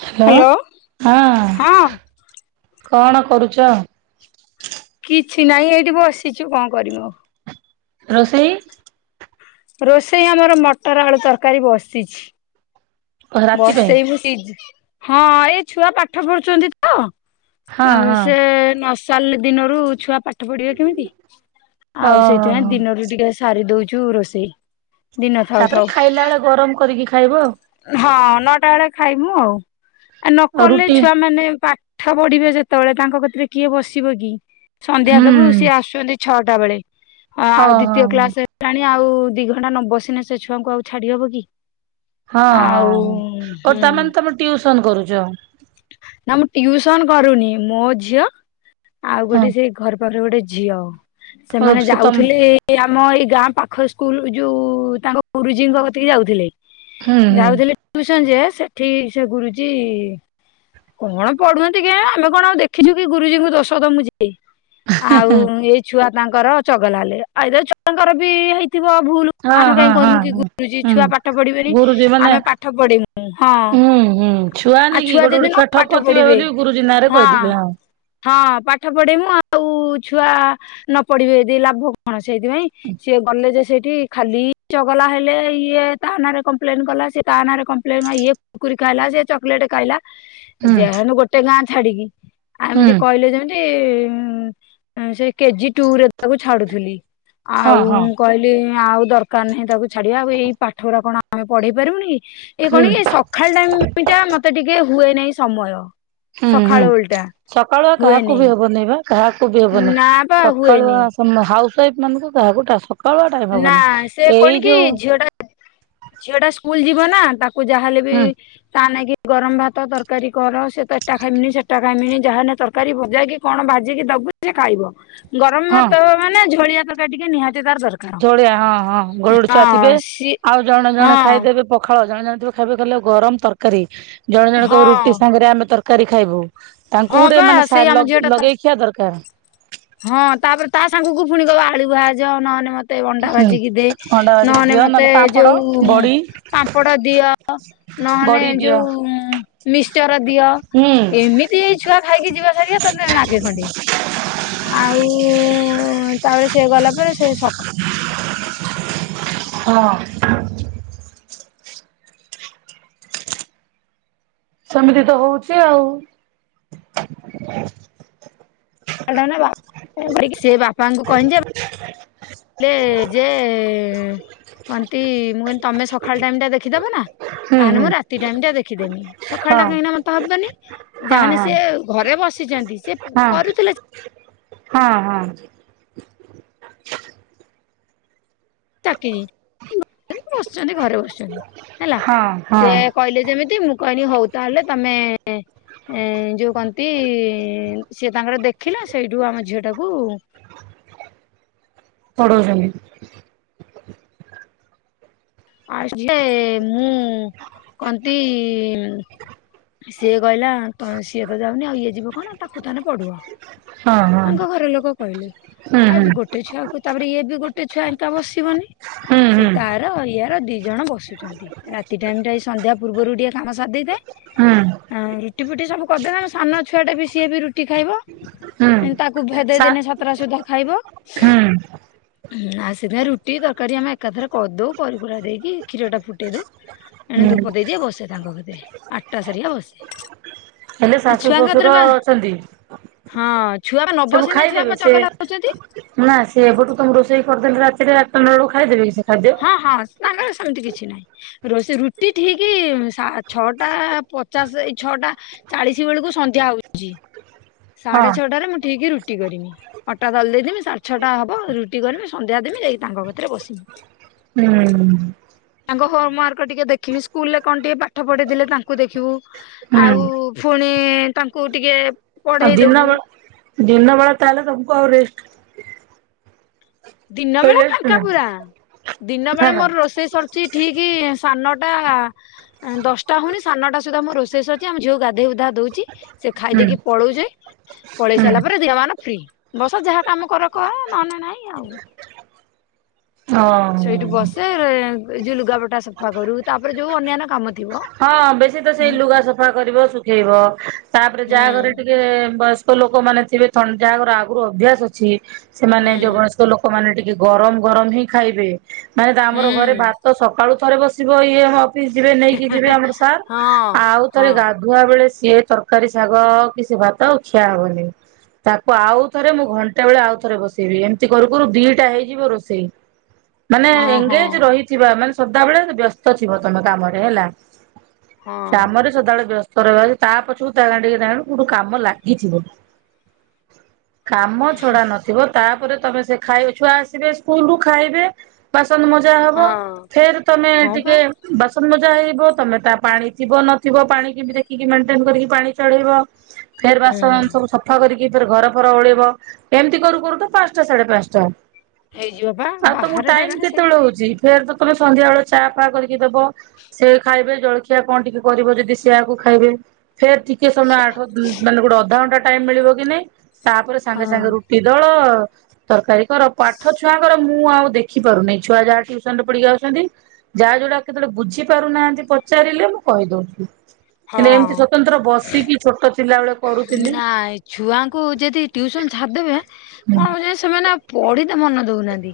Hello hello ହଁ ହଁ। କଣ କରୁଚ? କିଛି ନାଇ ଏଠି ବସିଛୁ କଣ କରିମୁ ଆଉ। ରୋଷେଇ? ରୋଷେଇ ଆମର ମଟର ଆଳୁ ତରକାରୀ ବସିଛି। ରାତି ପାଇଁ? ବସେଇ ବୁ ସିଝି ହଁ ଏଇ ଛୁଆ ପାଠ ପଢୁଛନ୍ତି ତ। ହଁ ଆଉ ହଁ ସେ ନ ସାରଲେ ଦିନରୁ ଛୁଆ ପା ପାଠ ପଢିବେ କେମିତି ଆଉ ସେଇଥିପାଇଁ ଓହୋ ଦିନରୁ ଟିକେ ସାରି ଦଉଛୁ ରୋଷେଇ। ଦିନ ଥାଉ ତାପରେ ଥାଉ ଖାଇଲା ବେଳେ ଗରମ କରିକି ଖାଇବ ଆଉ। ହଁ ନଅଟା ବେଳେ ଖାଇମୁ ଆଉ ଆ ଆଉ ନକଲେ ରୁଟି ଛୁଆ ମାନେ ପା ପାଠ ପଢିବେ ଯେତେବେଳେ ତାଙ୍କ କତିରେ କିଏ ବସିବ କି ସନ୍ଧ୍ୟା ହୁଁ ଦବୁ ସିଏ ଆସୁଛନ୍ତି। ଛଅଟା ବେଳେ ଆଉ ଓହୋ ଦିତୀୟ କ୍ଲାସ ହେଲାଣି। ଆଉ ଦି ଘଣ୍ଟା ନ ବସିନେ ସେ ଛୁଆଙ୍କୁ ଆଉ ଛାଡି ହବ କି ହଁ ଆଉ ହଁ ହଁ ଓ ହୁଁ ତା ମାନେ ତମେ ଟିଉସନ କରୁଚ। ନା ମୁଁ ଟିଉସନ କରୁନି ମୋ ଝିଅ ଆଉ ହଁ ଗୋଟେ ସେଇ ଘର ପାଖର ଗୋଟେ ଝିଅ ଓ ସେମାନେ ସେ ତମ ଯାଉଥିଲେ ଏଇ ଆ ଆମ ଏଇ ଗାଁ ପାଖ ସ୍କୁଲ ଯୋଉ ତାଙ୍କ ଗୁରୁଜୀଙ୍କ କତିକି ଯାଉଥିଲେ। ହୁଁ ହୁଁ ଯାଉଥିଲେ ଟୁସନ ଯେ ସେଠି ସେ ଗୁରୁଜୀ କଣ ପଢୁଅନ୍ତି କେ ଆମେ କଣ ଆଉ ଦେଖିଛୁ କି ଗୁରୁଜୀଙ୍କୁ ଦୋଷ ଦୋମୁ ଯେ ଆଉ ଏଇ ଛୁଆ ତାଙ୍କର ଚଗଲା ହେଲେ ଆଇଦର୍ ଛୁଆଙ୍କର ବି ହେଇ ଥିବ ଭୁଲ ହଁ ଆମେ ହଁ କାହିଁ ହଁ କହିବୁ କି ହଁ। ଗୁରୁଜି ହୁଁ ଛୁଆ ପାଠ ପଢିବେନି ଗୁରୁଜୀ ମାନେ ଆମେ ପାଠ ପଢ଼ିମୁ ହଁ। ହୁଁ ହୁଁ ଛୁଆ ଆଉ ନାଇକି ଗୋଟେ ଯଦି ଗୋଟେ ନ ଛୁଆ ଠକ ପାଠ ଥିବେ ପଢିବେ ବୋଲି ଗୁରୁଜୀ ନାଁରେ ହଁ କହିଦେବେ ହଁ ପାଠ ପଢିମୁ ଆଉ କୁ ଛୁଆ ନ ପଢ଼ିବେ ଯଦି ଲାଭ କଣ ସେଇଥିପାଇଁ ସିଏ ଗଲେ ଯେ ସେଇଠି ଖାଲି ଚଗଲା ହେଲେ ଇଏ ତା ନାରେ କମ୍ପ୍ଲେନ କଲା ସିଏ ତା ନାରେ କମ୍ପ୍ଲେନ ଇଏ କୁରୁକୁରି ଖାଇଲା ସିଏ ଚକଲେଟ୍ ଖାଇଲା ହୁଁ ଯେହେଣୁ ଗୋଟେ ଗାଁ ଛାଡିକି ଆଉ ହୁଁ ଏମିତି କହିଲେ ଯେମିତି ସେ ସେ କେଜି ଟୁ ରେ ତାକୁ ଛାଡୁଥିଲି। ଆଉ ହଁ ହଁ ମୁଁ କହିଲି ଆଉ ଦରକାର ନାହିଁ ତାକୁ ଛାଡିବା ଆଉ ଏଇ ପାଠ ରା କଣ ଆମେ ପଢ଼ିପାରିବୁନି କି? ଏ ହୁଁ କଣ କି ସକାଳ ଟାଇମ ଟା ମତେ ଟିକେ ହୁଏ ନାହିଁ ସମୟ। ହୁଁ ହୁଁ ସକାଳ ଓଳିଟା ସକାଳୁଆ କାହାକୁ ହୁଏନି ବି ହବନି ବା କାହାକୁ ବି ହବନି ନା ପା ହୁଏନି ସକାଳୁଆ ହାଉସ ୱାଇଫ୍ ମାନଙ୍କୁ କାହାକୁ ସକାଳୁଆ ଟାଇମ ନା ହବନି। ସେ ଏଇ କଣ କି ଯୋଉ ଝିଅ ଟା ଝିଅ ଟା ସ୍କୁଲ ଯିବ ନା ତାକୁ ଯାହାହେଲେ ବି ହୁଁ ତା ନାଗି ଗରମ ଭାତ, ତରକାରୀ କର ସେ ତ ଏଟା ଖାଇମନି ସେଟା ମିନି ଯାହା ହେନେ ତରକାରୀ ଭଜା କି କଣ ଭାଜିକି ଦବୁ ସେ ଖାଇବ। ଗରମ ହଁ ଭାତ ମାନେ ଝୋଳିଆ ତରକାରି ଟିକେ ନିହାତି ତାର୍ ଦରକାର୍। ଝୋଳିଆ ହଁ ହଁ ଗୋଡେ ଗୋଡେ ଛୁଆ ଥିବେ ସି ଆଉ ଜଣେ ହଁ ଜଣେ ଖାଇଦେବେ ପଖା ହଁ, ଜଣେ ଜଣେ ଥିବ ଖାଇବେ କହିଲେ ଗରମ ତରକାରୀ, ଜଣେ ଜଣ ହଁ କହିବ ରୁଟି ସାଙ୍ଗରେ ଆମେ ତରକାରୀ ଖାଇବୁ। ହଁ ତାଙ୍କୁ ଗୁଟେ ବା ମାନେ ସେଇ ଆମ ଝିଅ ଟା ତା ଲଗେଇ ଖିଆ ଦରକାର। ହଁ ତାପରେ ତା ସାଙ୍ଗ କ ପୁଣି କହିବ ଆଳୁ ଭାଜେ ନହେଲେ ମତେ ମତେ ଅଣ୍ଡା ହୁଁ। ଭାଜିିକି ଦେ ଅଣ୍ଡା ଭାଜିକି ନହଲେ ଦିଅ ମତେ ନହେଲେ ପାମ୍ପଡ ଯୋଉ ବଡି ପାମ୍ପଡ ଦିଅ। ନହେଲେ ବଡି ଦିଅ ଯୋଉ ମିକସଚର ଦିଅ ହୁଁ ଏମିତି ଏଇ ଛୁଆ ଖାଇକି ଯିବା ସାରିକି ତତେ ନାଗେ ଖଣ୍ଡେ ଆଉ ତାପରେ ସେ ଗଲା ପରେ ସେ ସକାଳ [inaudible] ହଁ। ସେମିତି ତ ହୋଉଛି ଆଉ ବା କରିକି ସେ ବାପାଙ୍କୁ କହିିନି ଯେ ହେଲେ ଯେ କହନ୍ତି ମୁଁ ତମେ ସକାଳ ଟାଇମ ଟା ଦେଖିଦବ ନା ହୁଁ ତାହେଲେ ହୁଁ ମୁଁ ରାତି ଟାଇମ ଟା ଦେଖିଦେମି। ସକାଳ ହଁ ଟା କାହିଁକି ନା ମତେ ହବନି ହଁ ଯାହାହେନେ ହଁ। ସିଏ ଘରେ ବସିଛନ୍ତି। ସେ ହଁ କରୁଥିଲେ ହଁ ହଁ। ତାକି ବସିଚନ୍ତି ଘରେ ବସଚନ୍ତି ହେଲା। ହଁ ହଁ ସେ କହିଲେ ଯେମିତି ମୁଁ କହିଲି ହଉ ତାହେଲେ ତମେ ଏ ଯୋଉ କଣନ୍ତି ସିଏ ତାଙ୍କର ଦେଖିଲା ସେଇଠୁ ଆମ ଝିଅ ଟାକୁ ପଢ଼ଉଚନ୍ତି। ଆସ୍ ଝେ ମୁଁ କଣନ୍ତି ସିଏ କହିଲା ତ ସିଏ ତ ଯାଉନି ଆଉ ଇଏ ଯିବ କଣ ତାକୁ ତାହେଲେ ପଢ଼ୁଅ। ହଁ ହଁ ତାଙ୍କ ଘର ଲୋକ କହିଲେ। ହୁଁ ଆଉ ହୁଁ ସେ ଗୋଟେ ଛୁଆକୁ ତାପରେ ଇଏ ବି ଗୋଟେ ଛୁଆ ଏକା ବସିବନି ହୁଁ ସେ ହୁଁ ତାର ଏଇଆ ତାଙ୍କର ଦି ଜଣ ବସୁଛନ୍ତି। ରାତି ଟାଇମ ଟା ଏଇ ସନ୍ଧ୍ୟା ପୂର୍ବରୁ ଟିକେ କାମ ସାରି ଦେଇଥାଏ। ହଁ। ରୁଟି ଫୁଟି ସବୁ କରିଦେନେ ଆମ ସାନ ଛୁଆଟା ବି ସିଏ ବି ରୁଟି ଖାଇବ। ହୁଁ। ତାକୁ ଭେଦେଇ ସା ଦେନେ ସାତଟା ସୁଦ୍ଧା ଖାଇବ। ହୁଁ ଆ ସେଥିପାଇଁ ରୁଟି, ତରକାରୀ ଆମେ ଏକାଥରେ କରିଦଉ କରିିକୁରା ଦେଇକି କ୍ଷୀର ଟା ଫୁଟେଇ ଦଉ। ଏଣେ ହୁଁ ଧୂପ ଦେଇଦିଏ ବସେ ତାଙ୍କ କତିରେ ଆଠଟା ସାରିକା ବସେ। ହେଲେ ଆଉ ଶାଶୁ, ଛୁଆଙ୍କ କତିରେ ଶଶୁର ବା ଅଛନ୍ତି। ହଁ ଛୁଆ ବା ନ ସବୁ ବସିଲେ ଛୁଆ ଖାଇଦେବେ ବା ସେ ଚଗଲା ହଉଛନ୍ତି। ନା ସେ ଏବେଠୁ ତ ମୁଁ ରୋଷେଇ ପରଦିନ ରାତିରେ ଆଠଟା ନ ରୁ ହଁ ହଁ [unintelligible] ଏମିତି କିଛି ନାହିଁ ରୋଷଇ ରୁଟି ଠିକି ସା ଛଅଟା ପଚାଶ ଏଇ ଛଅଟା ଚାଳିଶ ବେଳକୁ ସନ୍ଧ୍ୟା ହଉଚି। ହ ସାଢେ ଛଅଟାରେ ମୁଁ ଠିକି ରୁ ରୁଟି କରିମି ଅଟା ଦଳ ଦେଇଥିବି ସାଢ଼ ଛଅଟା ହବ ରୁଟି କରିବି, ସନ୍ଧ୍ୟା ଦେବି, ଯାଇକି ତାଙ୍କ କତିରେ ବସିବି। ହୁଁ। ତାଙ୍କ ହୋମ ୱାର୍କ ଟିକେ ଦେଖିବି ସ୍କୁଲରେ କଣ ଟିକେ ପାଠ ପଢିଥିଲେ ତାଙ୍କୁ ଦେଖିବୁ। ହୁଁ ଆଉ ପୁଣି ତାଙ୍କୁ ଟିକେ ଆଉ ଦିନ ପଢେଇଦବୁ ବେଳ ଦିନ ବେଳା ତାହେଲେ ତମକୁ ଆଉ ରେଷ୍ଟ ଦିନ ବେଳା ରେଷ୍ଟ ଫାଙ୍କା ନାହିଁ। ପୁରା। ଦିନ ବେଳା ମୋର ରୋଷେଇ ସରୁଚି ଠିକି ସାନଟା ଅଁ ଦଶଟା ହଉନି ସାନଟା ସୁଦ୍ଧା ମୋ ରୋଷେଇ ସରଚି ଆମ ଝିଅ କୁ ଗାଧୋଇ ଗୁଧା ଦଉଚି ସେ ଖାଇ ହୁଁ ଦେଇକି ପଳଉଚି ପଳେଇ ହୁଁ ସାରିଲା ପରେ ଦିନ ମାନ ଫ୍ରି ବସ ଯାହା କାମ କର କର ନହେଲେ ନାଇଁ ଆଉ ସେଇଠି ହଁ। ବସେ ଏ ଯୋଉ ଲୁଗାପଟା ସଫା କରୁ ତାପରେ ଯୋଉ ଅନ୍ୟାନ୍ୟ କାମ ଥିବ। ହଁ ବେଶୀ ତ ହୁଁ ସେଇ ଲୁଗା ସଫା କରିବ ଶୁଖେଇବ ତାପରେ ଯାହା ଘରେ ଟିକେ ବସ ତ ଲୋକମାନେ ଥିବେ ଥ ଯାହା ଘର ଆଗରୁ ଅଭ୍ୟାସ ଅଛି ସେମାନେ ହୁଁ ଯୋଉ ବୟସ୍କ ଲୋକମାନେ ଟିକେ ଗରମ ଗରମ ହିଁ ଖାଇବେ ମାନେ ତା ଆମର ଘରେ ହୁଁ। ଭାତ ସକାଳୁ ଥରେ ବସିବ ଇଏ ହବ ଫିସ ଯିବେ ନେଇକି ଯିବେ ଆମର ସାର୍ ହଁ ଆଉ ଥରେ ହଁ ଗାଧୁଆ ବେଳେ ସେ ସିଏ ତରକାରୀ ଶାଗ କିଛି ଭାତ ଆଉ ଖିଆ ହବନି ତାକୁ ଆଉ ଥରେ ମୁଁ ଘଣ୍ଟା ବେଳେ ଆଉ ଥରେ ବସେଇବି ଏମିତି କରୁ କରୁ ଦିଟା ହେଇଯିବ ରୋଷେଇ ମାନେ ହଁ ଏଙ୍ଗେଜ ହଁ ରହିଥିବା ମାନେ ସଦାବେଳେ ବ୍ୟସ୍ତ ଥିବ ତମେ କାମରେ ହେଲା ହଁ କାମରେ ସଦାବେଳେ ବ୍ୟସ୍ତ ସର ତା ପଛକୁ ତା ଗାଣ୍ଡି କି ଗାଣ୍ଡୁ ସୁଦୁ କାମ ଲାଗିଥିବ କାମ ଛଡା ନଥିବ ତାପରେ ତମେ ସେ ଖାଇ ଛୁଆ ଆସିବେ ସ୍କୁଲ ରୁ ଖାଇବେ ବାସ ବାସନ ମଜା ହବ ହଁ ଫେର ତମେ ହଁ ବା ଟିକେ ବାସନ ମଜା ହେଇବ ତମେ ତା ପାଣି ଥିବ ନଥିବ ପାଣି କେମିତି ଦେଖିକି ମେଣ୍ଟେନ କରିକି ପାଣି ଚଢେଇବ ଫେର ହୁଁ ବାସନ ସବୁ ସଫା କରି କି ଫେରେ ଘର ଫର ଓଳେଇବ ଏମିତି କରୁ କରୁ ତ ପାଞ୍ଚଟା ସାଢେ ପାଞ୍ଚଟା ହେଇଯିବ ବା ଆଉ ତମ ବାହାର ଟାଇମ ଜାଗାରେ କେତେବେଳେ ସେଇଆ। ହଉଛି ଫେର ତ ତମେ ସନ୍ଧ୍ୟା ବେଳ ଚା ଫା କରିକି ଦବ ସେ ଖାଇବେ ଜଳଖିଆ କଣ ଟିକେ କରିବ ଯଦି ସେଆକୁ ଖାଇବେ ଫେର୍ ଟିକେ ସମୟ ସ- ଆଠ ମଁ ମାନେ ଗୋଟେ ଅଧାଘଣ୍ଟା ଟାଇମ ମିଳିବ କି ନାଇଁ ତାପରେ ସାଙ୍ଗେ ହଁ। ସାଙ୍ଗେ ରୁଟି ଦଳ ତରକାରୀ କର ପାଠ ଛୁଆଙ୍କର ମୁଁ ମୁଁ ଆଉ ଦେଖି ପାରୁନି ଛୁଆ ଯାହା ଟୁସନ ରେ ପଢିକି ଆସୁଛନ୍ତି ଯାହା ଯଉଟା କେତେବେଳେ ବୁଝି ପାରୁନାହାନ୍ତି ପଚାରିଲେ ମୁଁ କହିଦଉଚି ହେଲେ ଏମିତି ହଁ ସ୍ୱତନ୍ତ୍ର ବସିକି ଛୋଟ ଥିଲାବେଳେ କରୁଥିଲି ନାଇଁ ଛୁଆଙ୍କୁ ଯଦି ଟ୍ୟୁସନ ଛାଡିଦେବେ ହୁଁ କଣ ହଉଚି ସେମାନେ ପଢି ତେ ମନ ଦଉନାହାନ୍ତି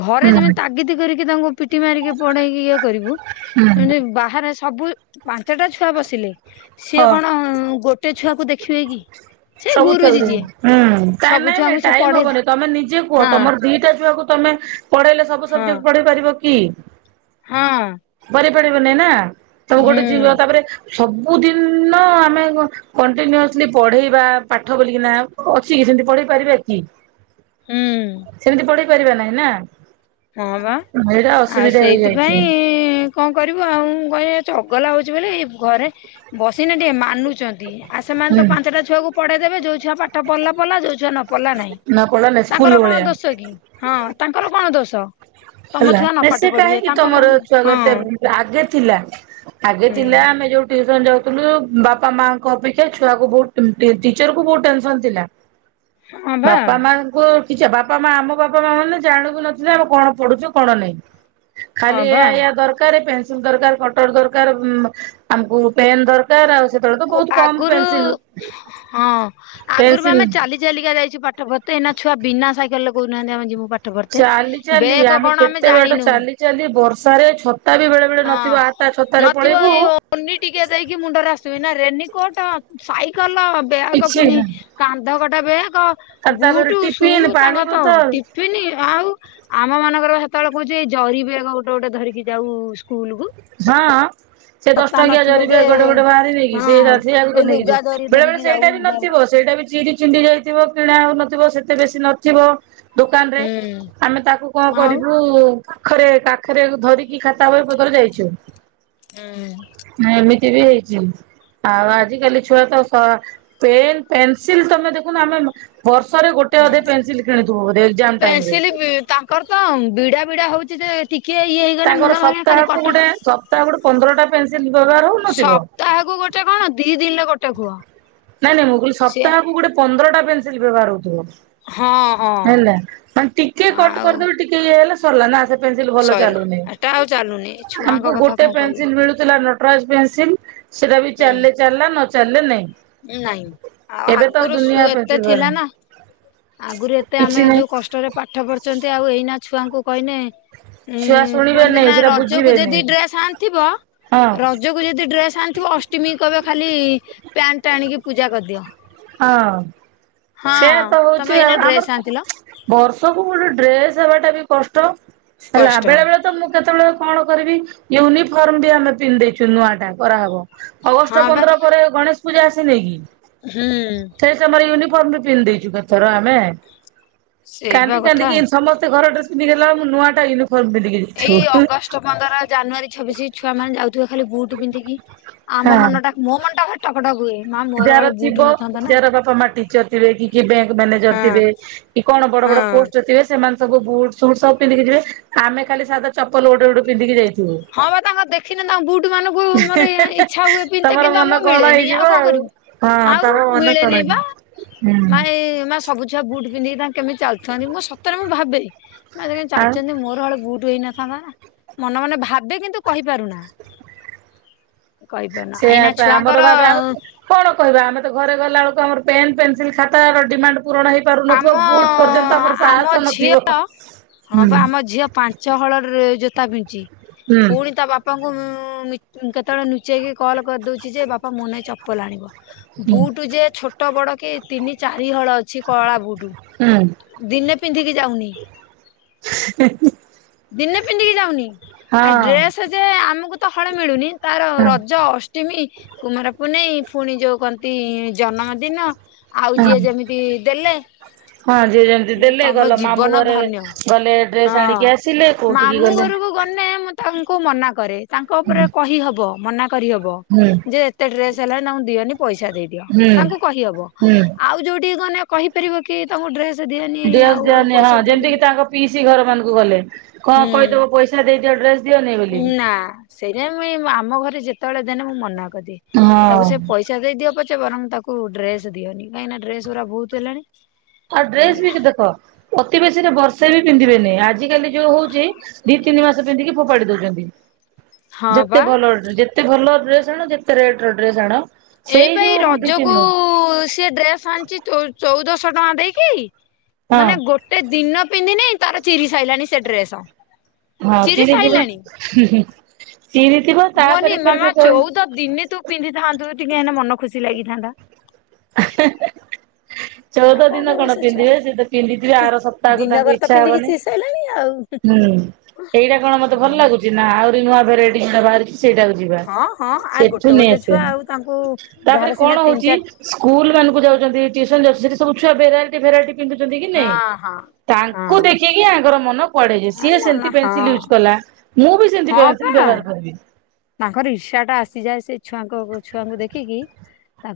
ଘରେ ହୁଁ ଯେମିତି ତାଗିତି କରିକି ତାଙ୍କୁ ପିଟି ମାରିକି ପଡେଇକି ଇଏ କରିବୁ ହୁଁ ଏମିତି ବାହାରେ ସବୁ ପାଞ୍ଚଟା ଛୁଆ ବସିଲେ ସିଏ ହଁ। କଣ ଗୋଟେ ଛୁଆକୁ ଦେଖିବେ କି? ସେ ସବୁ ଛୁଆ ଗୁରୁଜୀ ଙ୍କୁ ଯିଏ ହଁ କାଇଁ ସବୁ ନାଇଁ ନାଇଁ ଛୁଆଙ୍କୁ ସେ ଟାଇମ ପଢେଇ ହବନି ତମେ ନିଜେ କୁହ ହଁ ତମର ଦିଟା ଛୁଆକୁ ତମେ ତମେ ପଢେଇଲେ ସବୁ ହଁ ସବଜେକ୍ଟ ପଢେଇ ପାରିବ କି? ହଁ। କରି ପାରିବନାଇଁ ନା ସବୁ ଗୋଟେ ହୁଁ। ଥିବ ତାପରେ ସବୁଦିନ ଆମେ କଣ୍ଟିନୁସଲି ପଢେଇ ବା ପାଠ ବୋଲିକିନା ଅଛି ସେମତି ପଢେଇ ପାରିବା କି ହୁଁ ସେମତି ପଢ଼େଇ ପାରିବା ନାହିଁ ନା ହଁ ବା ସେଇଟା ଆଉ ଅସୁବିଧା ହେଇଯାଇଛି ସେଇଥିପାଇଁ କଣ କରିବୁ ଆଉ କହିଁ ଚଗଲା ହଉଛି ବୋଲି ଘରେ ବସିନା ଟିକେ ମାନୁଛନ୍ତି ଆଉ ସେମାନେ ତ ହୁଁ ପାଞ୍ଚଟା ଛୁଆକୁ ପଢେଇ ଦେବେ ଯୋଉ ଛୁଆ ପାଠ ପଲା ପଲା ଯୋଉ ଛୁଆ ନ ପଲା ନାହିଁ ନ ପଢା ନା ତାଙ୍କର ସ୍କୁଲ କଣ ଭଳିଆ ଦୋଷ କି ହଁ। ତାଙ୍କର କଣ ଦୋଷ? ତମ ହେଲା ଛୁଆ ନ ନାଁ ପାଠ ସିଏ ପଢିବେ କାହିଁକି ତାଙ୍କର ତମର ହଁ ଛୁଆକୁ ଏତେ ଆଗେ ଥିଲା। ଆଗେ ହୁଁ ଥିଲା ଆମେ ଯୋଉଠି ଯେତେବେଳେ ଯାଉଥିଲୁ ବାପା ମାଙ୍କ ଅପେକ୍ଷା ଛୁଆକୁ ବୋହୁତ ଟି-ଟିଚରକୁ ବୋହୁତ ଟେନସନ୍ ଥିଲା। ହଁ ବା ବାପା ମାଙ୍କୁ କିଛି ବାପା ମା ଆମ ବାପା ମା ମାନେ ଜାଣିବୁ ନଥିଲେ ଆମେ କଣ ପଢ଼ୁଚୁ କଣ ନାଇଁ ଖାଲି ହଁ ବା ଏଇୟା ଏଇୟା ଦରକାର ପେ ପେନସିଲ୍ ଦରକାର କଟର ଦରକାର ଆମକୁ ପେନ୍ ଦରକାର ଆଉ ସେତେବେଳେ ତ କୁ ବୋହୁତ କମ୍ ଆଗରୁ ପେନସିଲ୍ ହଁ ଆଗରୁ ପା ଆମେ ଚାଲି ଚାଲିକା ଯାଇଚୁ ପା ଠ ପତେ ଏଇନା ଛୁଆ ବିନା ସାଇକଲେ କହୁନାହାନ୍ତି ଆମେ ଯିବୁ ପା ଠ ପଢିତେ ଚାଲି ଚାଲି ବେଗ କଣ ଆମେ କେତେ ବାଟ ଜାଣିିନୁ ହଁ। ଚାଲି ଚାଲି ବର୍ଷାରେ ଛତା ବି ବେଳେ ବେଳେ ନଥିବ ଆ ତା ଛତାରେ ନଥିବ ପଳେଇବୁ ଏ ଓନି ଟିକେ ଦେଇ କି ମୁଣ୍ଡରେ ଆସିବି ନା ରେନିକୋଟ୍, ସାଇକେଲ, ବ୍ୟାଗ ଫୁଣି କିଛି କାନ୍ଧ କଟା ବ୍ୟାଗ୍। କ ବୁଟ, ତାପରେ ସୁ ଟିଫିନ୍ ପାଣି ତାଙ୍କ ତ ବୋତଲ ହଁ। ଟିଫନ୍ ଆଉ। ଆମ ମାନଙ୍କର ସେତେବେଳେ କହୁଛି ଏଇ ଜରିିବେଗ ଗୋଟେ ଗୋଟେ ଧରିକି ଯାଉ ସ୍କୁଲକୁ। ହଁ। ସେ ଦଶ ଟଙ୍କିଆ ଜରି ଯେ ବେଗ୍ ଗୋଟେ ଗୋଟେ ଭାରି ନେଇକି ସେଇରା ହଁ ସେଇଆ କୁ ତ ଏଇ ନେଇକି ଲୁଗା ଧରି ଯିବ ବେଳେ ବେଳେ ଧରିକି ଯାଉ ସେଇଟା ବି ବ୍ୟାଗ ନଥିବ। ତ ସେଇଟା ବି ଚିରି ଚିଣ୍ଡି ଯାଇଥିବ। କିଣା ହଉନଥିବ ସେତେ ବେଶୀ ନଥିବ ଦୋକାନରେ ହୁଁ ଆମେ ତାକୁ କଣ ଆଉ କରିବୁ। କାଖରେ କାଖରେ ଧରିକି ଖାତା ବହି ପତ୍ର ଯାଇଛୁ। ହୁଁ। ସିଏ ବି ହେଇଚି। ଆଉ ଆଜିକାଲି ଛୁଆ ତ ସ ପେନ୍ ପେନସିଲ ତମେ ଦେଖୁନ ଆମେ ମ ବର୍ଷରେ ଗୋଟେ ଅଧେ ହୁଁ ପେନସିଲ କିଣିଥିବୁ ବୋଧ ଏକ୍ଜାମ ଟାଇମରେ। ପେନସିଲ ତାଙ୍କର ତ ବିଡା ବିଡା ହଉଛି ଟିକେ ଇଏ ହେଇଗଲେ ତାଙ୍କର ମୁନ ଭାଙ୍ଗିଗଲେ ଖାଲି ସପ୍ତାହକୁ ଗୋଟେ କଟର- ସପ୍ତାହ ଗୋଟେ ପନ୍ଦରଟା ପେନସିଲ ବ୍ୟବହାର ହଉନଥିବ। ସପ୍ତାହକୁ ଗୋଟେ କଣ ଦି ଦିନରେ ଗୋ ନାଁ ନାଇଁ ମୁଁ କଇଲି ସପ୍ତାହକୁ ଗୋଟେ ପନ୍ଦରଟା ପେନସିଲ ବ୍ୟବହାର ହୋଉଥୁବ। ହଁ ହଁ ହେଲା ମାନେ ଟିକେ କଟ ଆଉ କରିଦେବେ ଟିକେ ଇଏ ହେଲେ ସରଲା ନାଁ ପେନିଶିଲ ଭଲ ସଇଲା ଚାଲୁନି। ଏଟା ଆଉ ଚାଲୁନି ଛୁଆଙ୍କ ଆମକୁ କଥା ଗୋଟେ କଣ କହିବୁ ପେନସିଲ ମିଳୁଥିଲା ନଟରାଜ ପେନସିଲ ସେଟା ବି ଚାଲିଲେ ହୁଁ ଚାଲିଲା ନ ଚାଲେ ନାଇଁ। ନାଇଁ ଆଉ ଏବେ ତ ଆଗୁରୁ ଦୁନିଆ ସୁ ଏତେ ପେନସିଲ ଥିଲା ବାହାରିଲାଣି ନାଁ ଆଗରୁ ଏ କିଛି ଆମେ ନାଇଁ। ଯୋଉ କଷ୍ଟରେ ପାଠ ପଢୁଛନ୍ତି ଆଉ ଏଇନା ଛୁଆଙ୍କୁ କହିନେ- ଛୁଆ ଉଁ ଶୁଣିବେନି କୁହନ୍ତି ନାଁ ସେଟା ରଜକୁ ବୁଝିବେନି ଯଦି ଡ୍ରେସ ଆଣିଥିବ ହଁ ରଜୁକୁ ଯଦି ଡ୍ରେସ ଆଣିଥିବ ଅଷ୍ଟିମୀ କହିବେ ଖାଲି ପ୍ୟାଣ୍ଟଟେ ଆଣିକି ପୂଜା କରିଦିଅ। ହଁ। ହଁ ସେଇଆ ତ ତମେ ହଉଚି ଏଇନା ଆମର ଡ୍ରେସ ଆଣିଥିଲ ତ ବର୍ଷକୁ ଗୋଟେ ଡ୍ରେସ୍ ହେବାଟା ବି କଷ୍ଟ। ହେଲା କଷ୍ଟ ବେଳେ ବେଳେ ତ ମୁଁ କେତେବେଳେ କଣ କରିବି- ୟୁନିଫର୍ମ ବି ଆମେ ପିନ୍ଧି ଦେଇଚୁ ନୂଆଟା କରାହେବ ହଁ ଅଗଷ୍ଟ ବା ପନ୍ଦର ପରେ ଗଣେଶ ପୂଜା ଆସି ନେଇକି? ହୁଁ। ଫମରେ ପିନ୍ ଦେଇଚୁ କେଥର ଆମେ। ସେଇ ବା କାନ୍ଦି କଥା କାନ୍ଦିକି ସମସ୍ତେ ଘର ଡ୍ରେ ପିନ୍ଧି କେଲା ମୁଁ ନୂଆଟା ଇନୁ ଏଇ ଅଗଷ୍ଟ ପନ୍ଦର ଜାନୁଆରୀ ଛବିଶି ଛୁଆମାନେ ଯାଉଥୁବେ ଖାଲି ବୁଟ ପିନ୍ଧିକି। ଆମ ହଁ ମନଟା ମୋ ମନଟା ଭାରି ଟକଟକ ହୁଏ ମା ମୋର ଯାହାର ହଳେ ବୁଟ ଥିବ। ନଥାନ୍ତା ନା। ଯାହାର ବାପା ମା ଟିଚର ଥିବେ କି କି ବ୍ୟାଙ୍କ ମ୍ୟାନେଜର ହଁ ଥିବେ କି କଣ ବଡ- ହଁ। ରୋଡ଼ ପୋଷ୍ଟ ଥିବେ ସେମାନେ ସବୁ ବୁଟ୍ ସୁଟ୍ ସବୁ ପିନ୍ଧିକି ଯିବେ ଆମେ ଖାଲି ସାଧା ଚପଲ ଗୋଟେ ଗୋଟେ ପିଧିକି ଯାଇ ହଁ ବା ତାଙ୍କ ଦେଖିନେ ତାଙ୍କ ବୁଟ୍ ମାନଙ୍କୁ ମୋର ଇ ଇଚ୍ଛା ହୁଏ ପିନ୍ତେ ତମର କିନ୍ତୁ ମନ ଆମୁକୁ କଣ ମିଳେନି ହେଇଯିବ ଆଉ କଁ କରିମି। ହଁ ଆଉ ତମ ମନ ମିଳେନି କଣ ବା ହେଇଯିବ। ହୁଁ ମାନେ ମା ସବୁ ଛୁଆଙ୍କୁ - ଉଟ୍ ପିନ୍ଧିକ ତାଙ୍କ କେମିତି ଚାଲଥାନ୍ତି ମୁଁ ସତରେ ମୁଁ ଭାବେ ନାଁ ଯେମିତି ଆଉ ଚାଲଚନ୍ତି ମୋର ହଳେ ବୁଟ୍ ହେଇ ନ [unintelligible] ମନେ ମନେ ଭାବେ କିନ୍ତୁ କହିପାରୁନା କହିପାରୁନା ସେଇଆ ଏଇନା ପା ଛୁଆଙ୍କର ଆମର ଭାବେ ଆମେ କ କଣ କହିବା ଆମେ ତ ଘରେ ଗଲାବେଳକୁ ଆମର ପେନ୍ ପେନ୍ସିଲ ଖାତ ର ଡିମାଣ୍ଡ ପୂରଣ ହେଇ ଆମ ପାରୁନଥିବ ବୁଟ ପର୍ଯ୍ୟନ୍ତ ଆମର ଆମ ସାହସ ଝିଅ ନଥିବ। ହଁ ହୁଁ ବା ଆମ ଝିଅ ପାଞ୍ଚ ହଳ ଡ୍ରେ ଜୋତା ପିନ୍ଧୁଚି ହୁଁ ପୁଣି ତା ବାପାଙ୍କୁ ତାଙ୍କୁ ମିଚ କେତେବେଳେ ନୁଚେଇକି କଲ୍ କରିଦେଉଚି ଯେ ବାପା ମୋ ନାଗି ଚପଲ ଆଣିବ। ହୁଁ ବୁଟ ଯେ ଛୋଟ ବଡ କି ତିନି ଚାରି ହଳ ଅଛି କଳା ବୁଟୁ ହୁଁ ଦିନେ ପିନ୍ଧିକି ଯାଉନି ହ୍ନେ-ହ୍ନେ ଦିନେ ପିନ୍ଧିକି ଯାଉନି ଆ ଡ୍ରେସ ଯେ ଆମକୁ ତ ହଳେ ମିଳୁନି ତାର ହଁ ରଜ ଅଷ୍ଟିମୀ କୁମାର ପୁନେଇ ପୁଣି ଯୋଉ କନ୍ତି ଜନ୍ମ ଦିନ। ଆଉ ଯିଏ ହଁ। ଯେମିତି ଦେଲେ। ହଁ ଯିଏ ଯେମତି ଦେଲେ ତମ ଗଲ ମାମୁଁ ଜୀବନ ଘରେ ଗଲେ ଡ୍ରେସ ଆଣିକି ଆସି ମାମଁ ଘରକୁ ଗଲେ ମୁଁ ତାଙ୍କୁ ମନା କରେ ତାଙ୍କ ଉପରେ ହୁଁ କହିହବ ମନା କରିହବ ହୁଁ ଯେ ଏତେ ଡ୍ରେସ ହେଲା ତାଙ୍କୁ ଦିଅନି। ପଇସା ଦେଇ ଦିଅ ହୁଁ ତାଙ୍କୁ କହିହବ, ହୁଁ। ଆଉ ଯୋଉଠି ଗନେ କହିପାରିବ କି ତାଙ୍କୁ ଡ୍ରେସ ଦିଅନି ଆଉ ଦେଆନିଆ ହଁ ପଇସା ଦିଅ ଯେମିତି କିି ବୋଲି। ତାଙ୍କ ପିଇସି ଘର ମାନଙ୍କୁ ଗଲେ କଣ ହୁଁ କହିଦବ ପଇସା ଦେଇ ନା ସେଇଟ ମୁଇଁ ଆମ ଘରେ ଯେତେବେଳେ ଦେନେ ମୁଁ ମନା କରେ। ହଁ। ତାକୁ ସେ ପଇସା ଦେଇଦିଅ ପଛେ। ପଛେ ବରଂ ତାକୁ ଡ୍ରେସ ଦିଅନ କାହିଁକିନା ଡ୍ରେସ ଗୁଡ଼ା ବହୁତ ହେଲାଣି। ଆଉ ଡ୍ରେସ ଏଇଭଳିଆ ବି ଦେଖ ଅତି ବେଶୀରେ ବର୍ଷେ ସେ ବି ପିନ୍ଧିବେନି ଆଜିିକାଲି ଯୋଉ ହଉଛି ଦି ତିନି ମାସ ପିନ୍ଧିକି ଫୋପାଡି ଦଉଛନ୍ତି। ହଁ ବା ଯେତେ ଭଲ ଡେ ଯେତେ ଭଲ ଡ୍ରେସ ଆଣ ଯେତେ ରେଟ ର ଡ୍ରେସ ଆଣ। ସେଇ ଏଇପାଇ ଯୋଉ ଦି ତିନି ରଜକୁ ମାସ ସିଏ ଡ୍ରେସ ଆଣିଛି ଚଉ ଚଉଦଶହ ଟଙ୍କା ଦେଇକି। ହଁ ମାନେ ଗୋଟେ ଦିନ ପିନ୍ଧିନି ତାର ଚିରି ସାଇିଲାଣି ସେ ଡ୍ରେସ୍। ହଁ ଚିରି ଯିବ। ମୁଁ କହିନି ମାମା ଚଉଦ ଦିନି ତୁ ପିନ୍ଧିଥାନ୍ତୁ ଟିକେ ହେ ମନ ଖୁସି ଲାଗିଥାନ୍ତା। ହା, ହା। ଚଉଦ ଆଉ ଦିନ କହିବ କଣ ସେ ପିନ୍ଧିବେ ଛୁଆଙ୍କୁ ସେ ତ ପିନ୍ଧିଥିବେ ଆର ସପ୍ତାହକୁ ତାଙ୍କୁ ଦିନକରେ ତ ଇଚ୍ଛା ପିନ୍ଧିକି ହବନି ଚିରି ସାଇଲାଣି ଆଉ। ହୁଁ। ଏଇଟା କଣ ମତେ ଭଲ ଲାଗୁଛି ନା ଆହୁରି ନୂଆ ଭେରାଇଟି ଯୋଉଟା ବାହାରୁଛି। ସେଇଟାକୁ ଯିବା ହଁ ହଁ ଆଉ ଗୋଟେ ସେଠୁ ନେଇ ଗୋଟେ ଆସ ଛୁଆ ଆଉ ତାଙ୍କୁ ଯାହାର ତାପରେ ସିନା କଣ ତିନି ହଉଛି ଚାରି ସ୍କୁଲ ସ୍କୁଲକୁ ଯାଉଛନ୍ତି ଟିଉସନ୍ ଯାଉଛନ୍ତି ସେଠି ସବୁ ଛୁଆ ଭେରାଇଟି ଭେରାଇଟି ପିନ୍ଧୁଛନ୍ତି କି ହଁ ନାଇଁ। ହଁ। ହଁ ତାଙ୍କୁ ଦେଖିକି ଆଙ୍କର ମନ କୁଆଡେ ଆ ସିଏ ମନ ସେମିତି ହଁ ପେନସିଲ ୟୁଜ କଲା ମୁଁ ବି ସେମତି ହଁ ପା ପେନସିଲ ତାଙ୍କର ବି। ତାଙ୍କର ଇଛା ଟା ଆସିଯାଏ ସେ ଛୁଆଙ୍କ ଛୁଆଙ୍କୁ ଦେଖିକି ତା